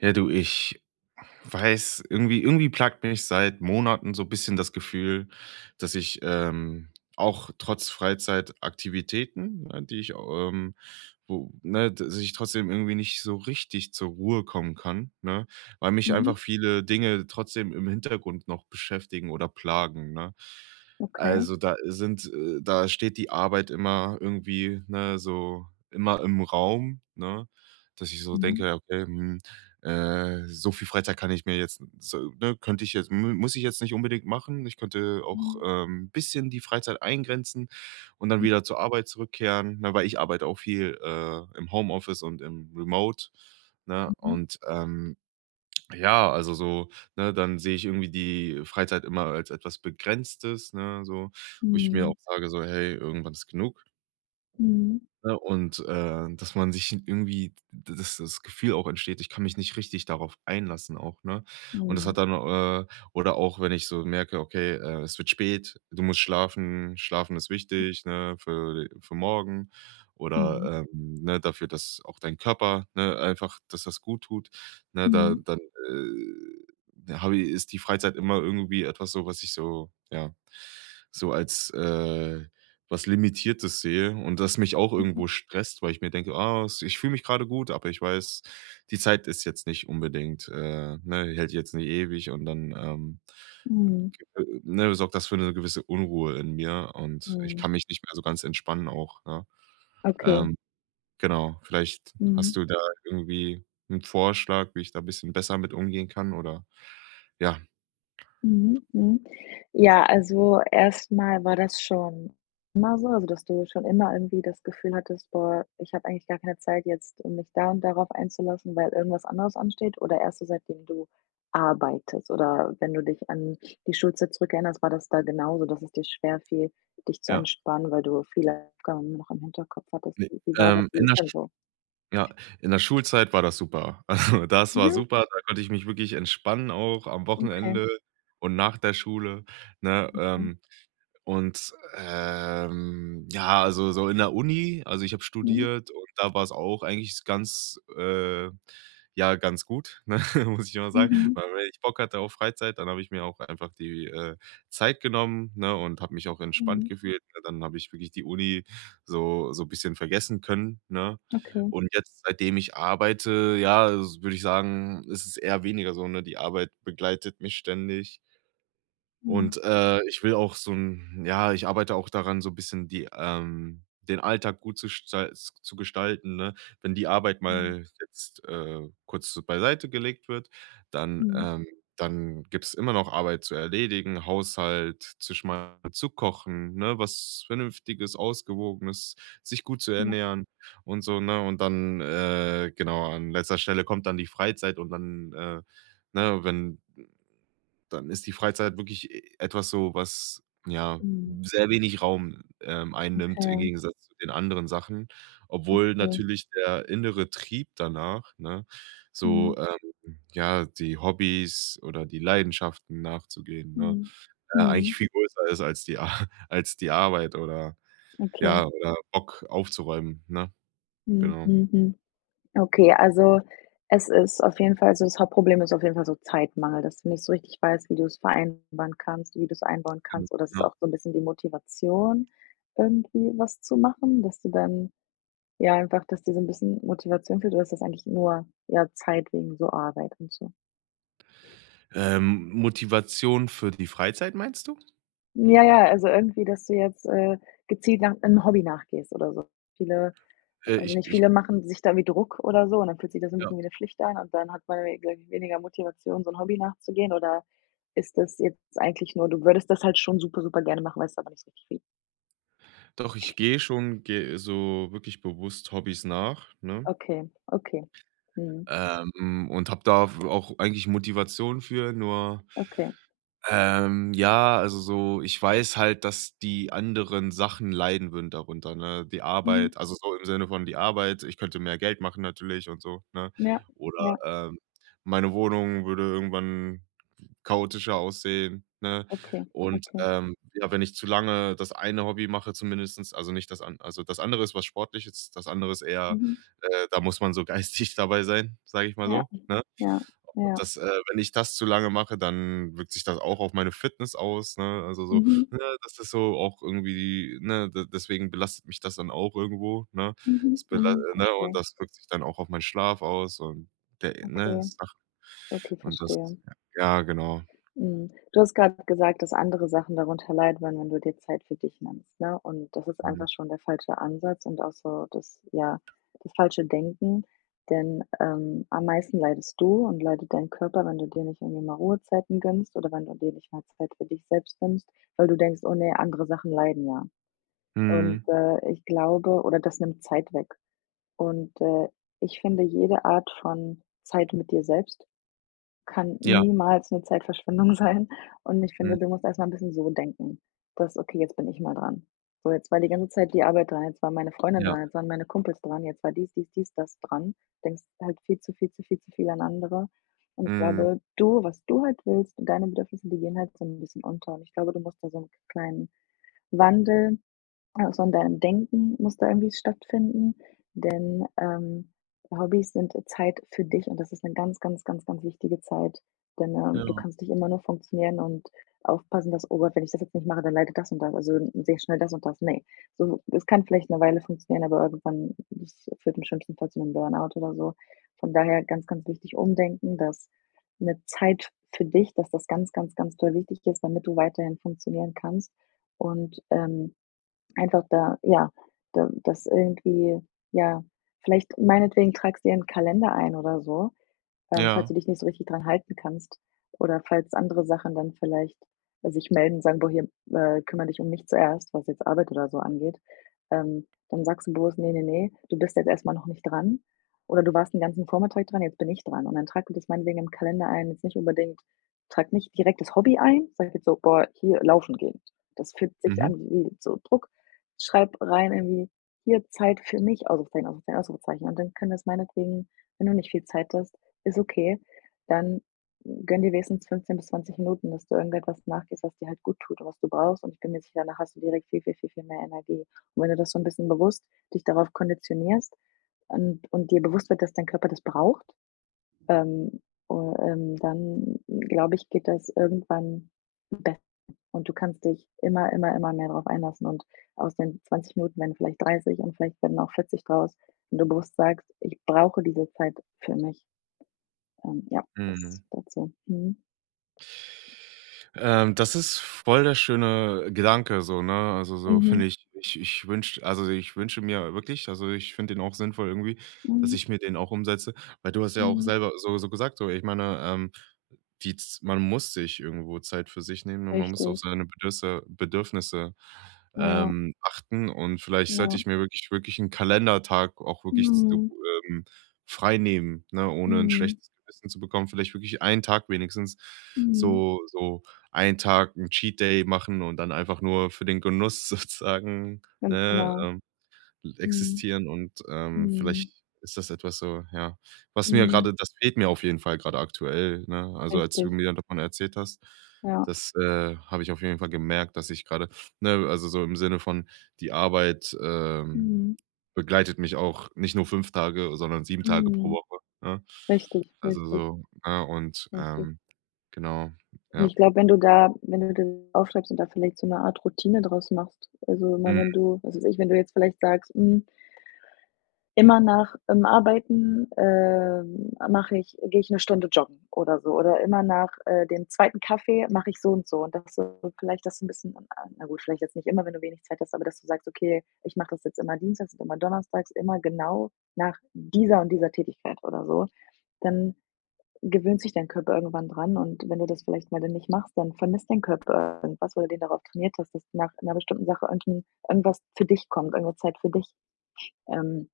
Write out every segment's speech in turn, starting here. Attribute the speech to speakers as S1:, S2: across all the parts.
S1: Ja, du, ich weiß, irgendwie plagt mich seit Monaten so 'n bisschen das Gefühl, dass ich, auch trotz Freizeitaktivitäten, ne, die ich, dass ich trotzdem irgendwie nicht so richtig zur Ruhe kommen kann, ne, weil mich
S2: Mhm.
S1: einfach viele Dinge trotzdem im Hintergrund noch beschäftigen oder plagen, ne?
S2: Okay.
S1: Also, da sind, da steht die Arbeit immer irgendwie, ne, so immer im Raum, ne, dass ich so denke:
S2: Mhm.
S1: ja, „Okay, so viel Freizeit kann ich mir jetzt so, ne, könnte ich jetzt mu muss ich jetzt nicht unbedingt machen. Ich könnte auch,
S2: Mhm.
S1: ein bisschen die Freizeit eingrenzen und dann wieder zur Arbeit zurückkehren, ne, weil ich arbeite auch viel, im Homeoffice und im Remote, ne?
S2: Mhm.
S1: Und, ja, also so, ne, dann sehe ich irgendwie die Freizeit immer als etwas Begrenztes, ne, so, wo ich mir
S2: Mhm.
S1: auch sage so: „Hey, irgendwann ist genug.“
S2: Mhm.
S1: Ne, und, dass man sich irgendwie d dass das Gefühl auch entsteht, ich kann mich nicht richtig darauf einlassen auch, ne? Und das
S2: Mhm.
S1: hat dann oder auch, wenn ich so merke, okay, es wird spät, du musst schlafen, schlafen ist wichtig, ne, für morgen
S2: Mhm.
S1: oder, ne, dafür, dass auch dein Körper, ne, einfach dass das gut tut, ne, da
S2: Mhm.
S1: dann, habe i ist die Freizeit immer irgendwie etwas so, was ich so ja, so als, was Limitiertes sehe und das mich auch irgendwo
S2: Mhm.
S1: stresst, weil ich mir denke: „Ah, s ich fühle mich gerade gut, aber ich weiß, die Zeit ist jetzt nicht unbedingt, ne, hält jetzt nicht ewig“ und dann,
S2: Mhm.
S1: ne, sorgt das für eine gewisse Unruhe in mir und ich
S2: Mhm.
S1: kann mich nicht mehr so ganz entspannen auch, ne?
S2: Okay.
S1: Ähm, genau, vielleicht hast
S2: Mhm.
S1: du da irgendwie einen Vorschlag, wie ich da ein bisschen besser mit umgehen kann oder ja,
S2: Mhm, mhm. Ja, also erstmal war das schon immer so, also dass du schon immer irgendwie das Gefühl hattest: „Boah, ich habe eigentlich gar keine Zeit jetzt, um mich da und darauf einzulassen, weil irgendwas anderes ansteht", oder erst so seitdem du arbeitest? Oder wenn du dich an die Schulzeit zurückerinnerst, war das da genauso, dass es dir schwerfiel, dich zu
S1: ja.
S2: entspannen, weil du viele Aufgaben noch im Hinterkopf hattest?
S1: Ne,
S2: Wie war das? Wie
S1: in
S2: ist denn so?
S1: Ja, der Schulzeit war das super. Also, das war
S2: Mhm,
S1: super, da konnte ich mich wirklich entspannen auch am
S2: okay,
S1: Wochenende und nach der Schule, ne?
S2: okay.
S1: Ja, also so in der Uni, also, ich habe
S2: Mhm,
S1: studiert und da war es auch eigentlich ganz, ja, ganz gut, ne, muss ich immer sagen,
S2: mhm,
S1: weil wenn ich Bock hatte auf Freizeit, dann habe ich mir auch einfach die, Zeit genommen, ne, und habe mich auch entspannt
S2: mhm.
S1: gefühlt, ne? Dann habe ich wirklich die Uni so ein bisschen vergessen können, ne?
S2: Okay.
S1: Und jetzt, seitdem ich arbeite, ja, würde ich sagen, ist es eher weniger so, ne? Die Arbeit begleitet mich ständig.
S2: Mhm,
S1: Und, ich will auch so ein ja, ich arbeite auch daran, so ein bisschen die den Alltag gut zu stei zu gestalten, ne? Wenn die Arbeit
S2: mhm,
S1: mal jetzt, kurz so beiseite gelegt wird, dann
S2: mhm,
S1: dann gibt's immer noch Arbeit zu erledigen, Haushalt zu schmeißen, zu kochen, ne, was Vernünftiges, Ausgewogenes, sich gut zu
S2: ja.
S1: ernähren und so, ne? Und dann, genau, an letzter Stelle kommt dann die Freizeit, und dann, ne, wenn dann ist die Freizeit wirklich e etwas so, was, ja,
S2: Mhm.
S1: sehr wenig Raum, einnimmt im
S2: Okay,
S1: Gegensatz zu den anderen Sachen, obwohl
S2: okay.
S1: natürlich der innere Trieb danach, ne,
S2: Mhm,
S1: so, ja, die Hobbys oder die Leidenschaften nachzugehen, ne,
S2: mhm, mhm.
S1: eigentlich viel größer ist als die Ar als die Arbeit oder
S2: Okay.
S1: ja, oder Bock aufzuräumen, ne?
S2: Mhm,
S1: Genau,
S2: mhm, mhm. Okay, also es ist auf jeden Fall also das Hauptproblem ist auf jeden Fall so Zeitmangel, dass du nicht so richtig weißt, wie du es vereinbaren kannst, wie du es einbauen
S1: genau,
S2: kannst oder es ist
S1: ja.
S2: auch so ein bisschen die Motivation, irgendwie was zu machen, dass du dann ja, einfach dass dir so ein bisschen Motivation fehlt oder ist das eigentlich nur, ja, Zeit wegen so Arbeit und so?
S1: Motivation für die Freizeit meinst du?
S2: Ja, ja, also irgendwie, dass du jetzt, gezielt nach 'nem Hobby nachgehst oder so. Viele
S1: Äh,
S2: weiß ich
S1: ich
S2: nicht,
S1: ich
S2: viele machen sich da wie Druck oder so und dann fühlt sich das ein
S1: ja.
S2: bisschen wie eine Pflicht an und dann hat man we weniger Motivation, so 'n Hobby nachzugehen oder ist das jetzt eigentlich nur du würdest das halt schon super, super gerne machen, weißt aber nicht so richtig wie?
S1: Doch, ich gehe schon ge so wirklich bewusst Hobbys nach, ne?
S2: Okay, okay. Mhm,
S1: Und habe da w auch eigentlich Motivation für, nur,
S2: okay.
S1: ja, also so, ich weiß halt, dass die anderen Sachen leiden würden darunter, ne? Die
S2: Mhm.
S1: Arbeit, also so im Sinne von die Arbeit, ich könnte mehr Geld machen natürlich und so, ne?
S2: Ja,
S1: Oder,
S2: ja,
S1: meine Wohnung würde irgendwann chaotischer aussehen, ne?
S2: okay,
S1: Und,
S2: okay.
S1: ja, wenn ich zu lange das eine Hobby mache, zumindestens also nicht das an, also das andere ist was Sportliches, das andere ist eher,
S2: Mhm.
S1: da muss man so geistig dabei sein, sage ich mal
S2: Ja,
S1: so, ne?
S2: ja,
S1: Und
S2: ja.
S1: das, wenn ich das zu lange mache, dann wirkt sich das auch auf meine Fitness aus, ne? Also so,
S2: Mhm,
S1: ne, das ist so auch irgendwie, ne, de deswegen belastet mich das dann auch irgendwo, ne?
S2: mhm, mhm,
S1: Und
S2: verstehe.
S1: das wirkt sich dann auch auf meinen Schlaf aus und der, ne,
S2: Okay,
S1: Sachen.
S2: okay,
S1: Und das,
S2: verstehe.
S1: ja, genau.
S2: Mhm. Du hast gerade gesagt, dass andere Sachen darunter leiden würden, wenn du dir Zeit für dich nimmst, ne? Und das ist
S1: Mhm.
S2: einfach schon der falsche Ansatz und auch so das ja, das falsche Denken, denn, am meisten leidest du und leidet dein Körper, wenn du dir nicht irgendwie mal Ruhezeiten gönnst oder wenn du dir nicht mal Zeit für dich selbst nimmst, weil du denkst: „Oh ne, andere Sachen leiden ja." Und,
S1: Mhm.
S2: ich glaube oder das nimmt Zeit weg. Und, ich finde jede Art von Zeit mit dir selbst kann
S1: Ja.
S2: niemals 'ne Zeitverschwendung sein. Und ich finde,
S1: Mhm.
S2: du musst erst mal 'n bisschen so denken, dass: „Okay, jetzt bin ich mal dran. So, jetzt war die ganze Zeit die Arbeit dran, jetzt war meine Freundin
S1: Ja.
S2: dran, jetzt waren meine Kumpels dran, jetzt war dies, dies, dies, das dran." Denkst halt viel zu viel zu viel zu viel an andere. Und ich
S1: Mhm.
S2: glaube, du was du halt willst und deine Bedürfnisse, die gehen halt so 'n bisschen unter. Und ich glaube, du musst da so 'n kleinen Wandel ja, sondern im Denken muss da irgendwie stattfinden, denn, Hobbys sind Zeit für dich und das ist eine ganz, ganz, ganz, ganz wichtige Zeit, denn,
S1: Ja.
S2: du kannst nicht immer nur funktionieren und aufpassen, dass: „Oh Gott, wenn ich das jetzt nicht mache, dann leidet das und das, also, sehe schnell das und das." Ne, so es kann vielleicht eine Weile funktionieren, aber irgendwann das führt im schlimmsten Fall zu einem Burnout oder so. Von daher ganz, ganz wichtig umdenken, dass eine Zeit für dich dass das ganz, ganz, ganz toll wichtig ist, damit du weiterhin funktionieren kannst und, Einfach da ja, da ja, vielleicht meinetwegen tragst du dir einen Kalender ein oder so, falls
S1: Ja.
S2: du dich nicht so richtig dran halten kannst oder falls andere Sachen dann vielleicht sich melden und sagen: „Boah, hier, kümmere dich um mich zuerst", was jetzt Arbeit oder so angeht. Dann sagst du bewusst: „Nee, nee, nee, du bist jetzt erstmal noch nicht dran" oder „Du warst den ganzen Vormittag dran, jetzt bin ich dran." Und dann trag dir das meinetwegen im Kalender ein, jetzt nicht unbedingt trag nicht direkt das Hobby ein, sag jetzt so: „Boah, hier laufen gehen." Das fühlt sich
S1: Mhm.
S2: an wie so Druck. Schreib rein irgendwie: „Hier Zeit für mich", Ausrufezeichen, Ausrufezeichen, Ausrufezeichen. Und dann können das meinetwegen, wenn du nicht viel Zeit hast, ist okay, dann gönn dir wenigstens 15 bis 20 Minuten, dass du irgendetwas nachgehst, was dir halt gut tut und was du brauchst. Und ich bin mir sicher, danach hast du direkt viel, viel, viel, viel mehr Energie. Und wenn du das so ein bisschen bewusst dich darauf konditionierst und dir bewusst wird, dass dein Körper das braucht, ähm, u dann glaube ich, geht das irgendwann besser und du kannst dich immer, immer, immer mehr darauf einlassen. Und aus den 20 Minuten werden vielleicht 30 und vielleicht werden auch 40 draus, wenn du bewusst sagst: „Ich brauche diese Zeit für mich." Ja, das
S1: Mhm.
S2: dazu. Mhm.
S1: Das ist voll der schöne Gedanke so, ne? Also, so
S2: Mhm.
S1: finde ich, ich wünsche, also, ich wünsche mir wirklich, also, ich finde den auch sinnvoll irgendwie, dass
S2: Mhm.
S1: ich mir den auch umsetze, weil du hast ja auch
S2: Mhm.
S1: selber so so gesagt, so, ich meine, Die z man muss sich irgendwo Zeit für sich nehmen und man muss auf
S2: Richtig.
S1: seine Bedürfnisse,
S2: Ja,
S1: achten, und vielleicht sollte
S2: ja.
S1: ich mir wirklich, wirklich einen Kalendertag auch wirklich z
S2: Mhm.
S1: ähm, freinehmen, ne, ohne ein
S2: Mhm.
S1: schlechtes Gewissen zu bekommen. Vielleicht wirklich einen Tag wenigstens,
S2: Mhm.
S1: so, einen Tag 'n Cheat Day machen und dann einfach nur für den Genuss sozusagen,
S2: Ganz
S1: ne,
S2: genau. Mhm.
S1: existieren und, vielleicht
S2: Mhm.
S1: ist das etwas, so, ja, was mir
S2: Mhm.
S1: gerade, das fehlt mir auf jeden Fall gerade aktuell, ne? Also, als
S2: Richtig.
S1: du mir davon erzählt hast,
S2: Ja.
S1: das, habe ich auf jeden Fall gemerkt, dass ich gerade, ne, also, so im Sinne von, die Arbeit,
S2: Mhm.
S1: begleitet mich auch nicht nur 5 Tage, sondern 7 Tage pro
S2: Mhm.
S1: Woche, ne?
S2: Richtig,
S1: Also,
S2: richtig,
S1: so, ne, und,
S2: richtig.
S1: genau,
S2: Und
S1: ja.
S2: ich glaube, wenn du das aufschreibst und da vielleicht so eine Art Routine draus machst, also, immer
S1: Mhm,
S2: wenn du was weiß ich, wenn du jetzt vielleicht sagst: „Hm". Immer nach Arbeiten, mache ich gehe ich 'ne Stunde joggen oder so oder immer nach, dem zweiten Kaffee mache ich so und so und dass du vielleicht das 'n bisschen ah, na gut, vielleicht jetzt nicht immer, wenn du wenig Zeit hast, aber dass du sagst: „Okay, ich mache das jetzt immer dienstags und immer donnerstags, immer genau nach dieser und dieser Tätigkeit" oder so. Dann gewöhnt sich dein Körper irgendwann dran und wenn du das vielleicht mal dann nicht machst, dann vermisst dein Körper irgendwas, weil du den darauf trainiert hast, dass nach 'ner bestimmten Sache irgendwas für dich kommt, irgend 'ne Zeit für dich. Ähm,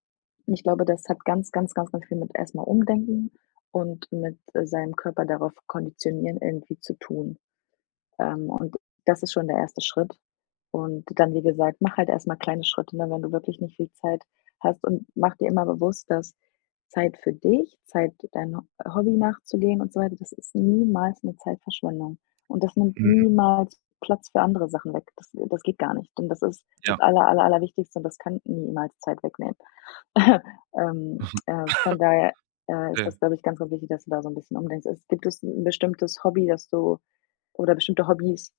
S2: und ich glaube, das hat ganz, ganz, ganz, ganz viel mit erstmal Umdenken und mit, seinem Körper darauf konditionieren irgendwie zu tun. Und das ist schon der erste Schritt. Und dann, wie gesagt, mach halt erstmal kleine Schritte, ne, wenn du wirklich nicht viel Zeit hast und mach dir immer bewusst, dass Zeit für dich, Zeit dein Ho Hobby nachzugehen und so weiter, das ist niemals eine Zeitverschwendung. Und das nimmt
S1: mhm,
S2: niemals Platz für andere Sachen weg. Das geht gar nicht. Und das ist das
S1: ja,
S2: Aller, Aller, Allerwichtigste und das kann niemals Zeit wegnehmen. Von daher, ist
S1: okay.
S2: das, glaube ich, ganz, ganz wichtig, dass du da so ein bisschen umdenkst. Es gibt es ein bestimmtes Hobby, das du oder bestimmte Hobbys,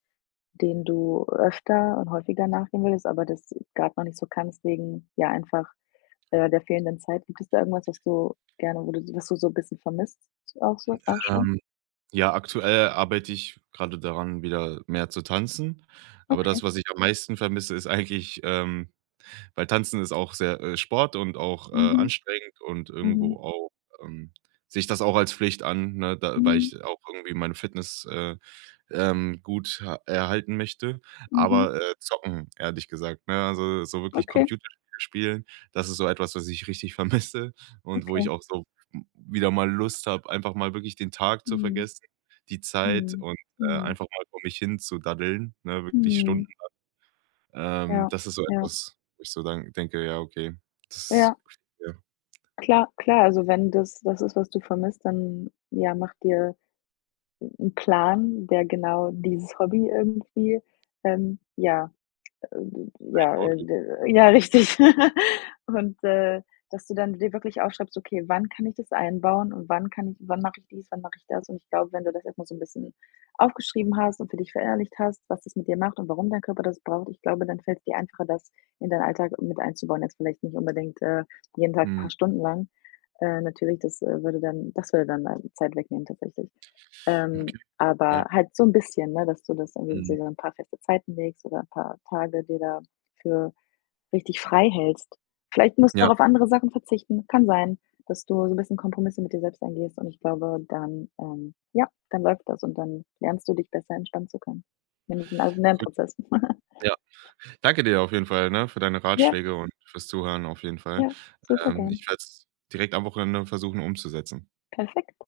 S2: denen du öfter und häufiger nachgehen willst, aber das gerade noch nicht so kannst wegen, ja, einfach, der fehlenden Zeit? Gibt es da irgendwas, was du gerne wo du was du so ein bisschen vermisst auch so auch schon?
S1: Ähm Ja, aktuell arbeite ich gerade daran, wieder mehr zu tanzen. Aber
S2: Okay.
S1: das, was ich am meisten vermisse, ist eigentlich, weil Tanzen ist auch sehr, Sport und auch,
S2: Mhm.
S1: anstrengend und irgendwo
S2: Mhm.
S1: auch, ähm sehe ich das auch als Pflicht an, ne, da weil
S2: Mhm.
S1: ich auch irgendwie meine Fitness, gut ha erhalten möchte.
S2: Mhm.
S1: Aber, zocken, ehrlich gesagt, ne? Also, so wirklich
S2: Okay,
S1: Computerspiele spielen, das ist so etwas, was ich richtig vermisse und wo
S2: okay.
S1: ich auch so w wieder mal Lust habe, einfach mal wirklich den Tag zu
S2: Mhm.
S1: vergessen, die Zeit
S2: Mhm.
S1: und,
S2: Mhm.
S1: einfach mal vor mich hin zu daddeln, ne, wirklich Stunden.
S2: Mhm.
S1: Ähm,
S2: Ja,
S1: das ist so
S2: ja.
S1: etwas, wo ich so dann denke: „Ja, okay, das,
S2: Ja.
S1: ja,
S2: Klar, klar, also wenn das das ist, was du vermisst, dann, ja, mach dir 'n Plan, der genau dieses Hobby irgendwie, ja ja,
S1: einbaut.“
S2: d ja, richtig. Und, dass du dann dir wirklich aufschreibst: „Okay, wann kann ich das einbauen und wann mache ich dies, wann mache ich das?" Und ich glaube, wenn du das erst mal so ein bisschen aufgeschrieben hast und für dich verinnerlicht hast, was das mit dir macht und warum dein Körper das braucht, ich glaube, dann fällt es dir einfacher, das in deinen Alltag mit einzubauen. Jetzt vielleicht nicht unbedingt, jeden Tag ein paar
S1: Mhm,
S2: Stunden lang. Natürlich, das würde dann Zeit wegnehmen tatsächlich. Ähm,
S1: okay, ja,
S2: aber halt so 'n bisschen, ne, dass du das irgendwie dir
S1: mhm.
S2: so 'n paar feste Zeiten legst oder 'n paar Tage dir da für richtig frei hältst. Vielleicht musst du auch
S1: Ja,
S2: auf andere Sachen verzichten. Kann sein, dass du so 'n bisschen Kompromisse mit dir selbst eingehst und ich glaube, dann, ja, dann läuft das und dann lernst du dich besser entspannen zu können. Nämlich 'n also 'n
S1: gut,
S2: Lernprozess.
S1: ja. Danke dir auf jeden Fall, ne, für deine
S2: Ja,
S1: Ratschläge und fürs Zuhören auf jeden Fall.
S2: ja, super
S1: Ähm,
S2: gern.
S1: ich werde es direkt am Wochenende versuchen umzusetzen.
S2: Perfekt.